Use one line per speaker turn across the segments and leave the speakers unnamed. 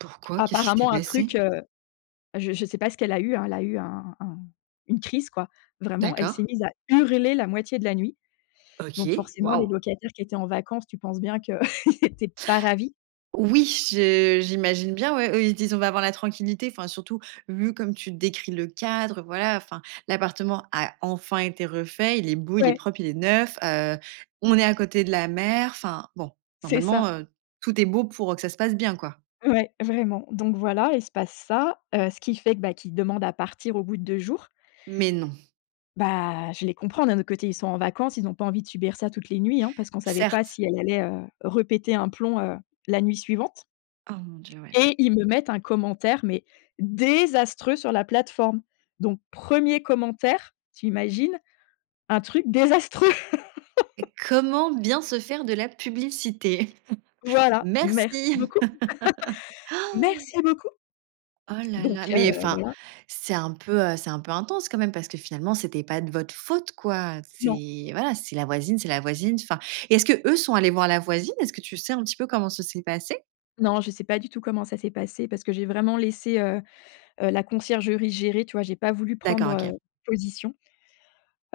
Pourquoi? Qu'est-ce qui s'est
Apparemment un truc,
passé?
heu heu, je je sais pas ce qu'elle a eu hein, elle a eu un un une crise, quoi. Vraiment, elle s'est
D'accord.
mise à hurler la moitié de la nuit. Donc
OK,
forcément, les
waouh!
locataires qui étaient en vacances, tu penses bien qu'ils étaient pas ravis.
Oui je j'imagine bien. Ouais, ils disent: «On va avoir la tranquillité». Enfin surtout vu comme tu décris le cadre, heu, voilà enfin, l'appartement a enfin été refait. Il est beau, il est
Ouais.
propre, il est neuf, heu, on est à côté de la mer. Enfin bon,
C'est
normalement,
ça.
heu, tout est beau pour que ça se passe bien, quoi.
Ouais, vraiment, donc voilà, il se passe ça, heu, ce qui fait bah, qui demande à partir au bout de 2 jours.
Mais non?
Bah je les comprends d'un autre côté, ils sont en vacances, ils ont pas envie de subir ça toutes les nuits hein, parce qu'on savait pas
Certes
si elle allait, heu, répéter un plomb, heu, la nuit suivante
Oh mon Dieu, ouais.
et ils me mettent un commentaire, mais désastreux sur la plateforme. Donc 1er commentaire, tu imagines? Un truc désastreux.
Et comment bien se faire de la publicité?
Voilà merci
Merci.
beaucoup. Merci beaucoup.
Oh là
Donc
là, mais
heu,
enfin,
voilà.
c'est un peu, heu, c'est un peu intense quand même, parce que finalement, c'était pas de votre faute, quoi.
Non.
C'est, voilà, c'est la voisine, c'est la voisine, enfin et est-ce que eux sont allés voir la voisine? Est-ce que tu sais un petit peu comment ça s'est passé?
Non, je sais pas du tout comment ça s'est passé parce que j'ai vraiment laissé, heu heu, la conciergerie gérer. Tu vois j'ai pas voulu prendre,
D'accord,
heu,
OK.
position.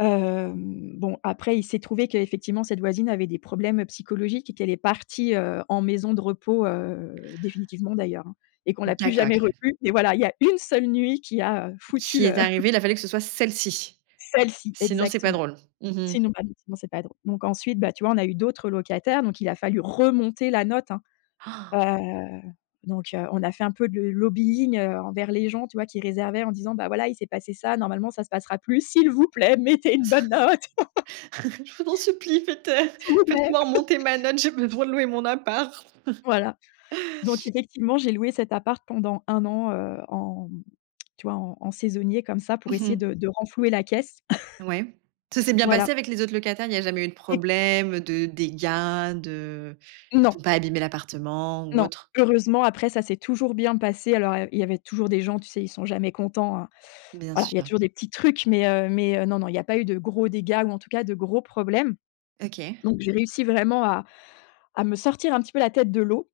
Hem, bon après il s'est trouvé qu'effectivement cette voisine avait des problèmes psychologiques et qu'elle est partie, heu, en maison de repos, heu, définitivement d'ailleurs, hein et qu'on l'a plus
D'accord,
jamais
OK.
revu. Mais voilà, il y a 1 seule nuit qui a foutu
Qui est
le
arrivé, il a fallu que ce soit celle-ci.
Celle-ci
Sinon, c'est pas
exactement.
drôle. Mmh mh.
Sinon [unintelligible] c'est pas drôle. Donc ensuite, bah tu vois, on a eu d'autres, heu, locataires, donc il a fallu remonter la note, hein.
Ah!
Heu, donc heu, on a fait un peu de lobbying, heu, envers les gens, tu vois, qui réservaient en disant: «Voilà bah, il s'est passé ça, ça normalement ça ne passera plus, s'il vous plaît, mettez une bonne note»
«Je vous en supplie, faites, heu,
«s'il vous plaît».
faites-moi remonter ma note, je vais devoir louer mon appart».
Voilà, donc effectivement j'ai loué cet appart pendant 1 an, heu, en mmh, tu vois, en en saisonnier comme ça pour
Mmh
essayer
mh.
de de renflouer la caisse.
Ouais, ça s'est bien
Voilà.
passé avec les autres locataires, il y a jamais eu de
Oui.
problèmes, de dégâts de ils ont
Non.
pas abîmé l'appartement ou
Non
autre?
heureusement après ça s'est toujours bien passé. Alors heu, il il y avait toujours des gens, tu sais, ils sont jamais contents, hein.
Bien
Voilà, il y a
sûr.
toujours des petits trucs, mais heu, mais heu, non, non, il y a pas eu de gros dégâts ou en tout cas, de gros problèmes.
OK.
Donc j'ai réussi vraiment à à me sortir un petit peu la tête de l'eau.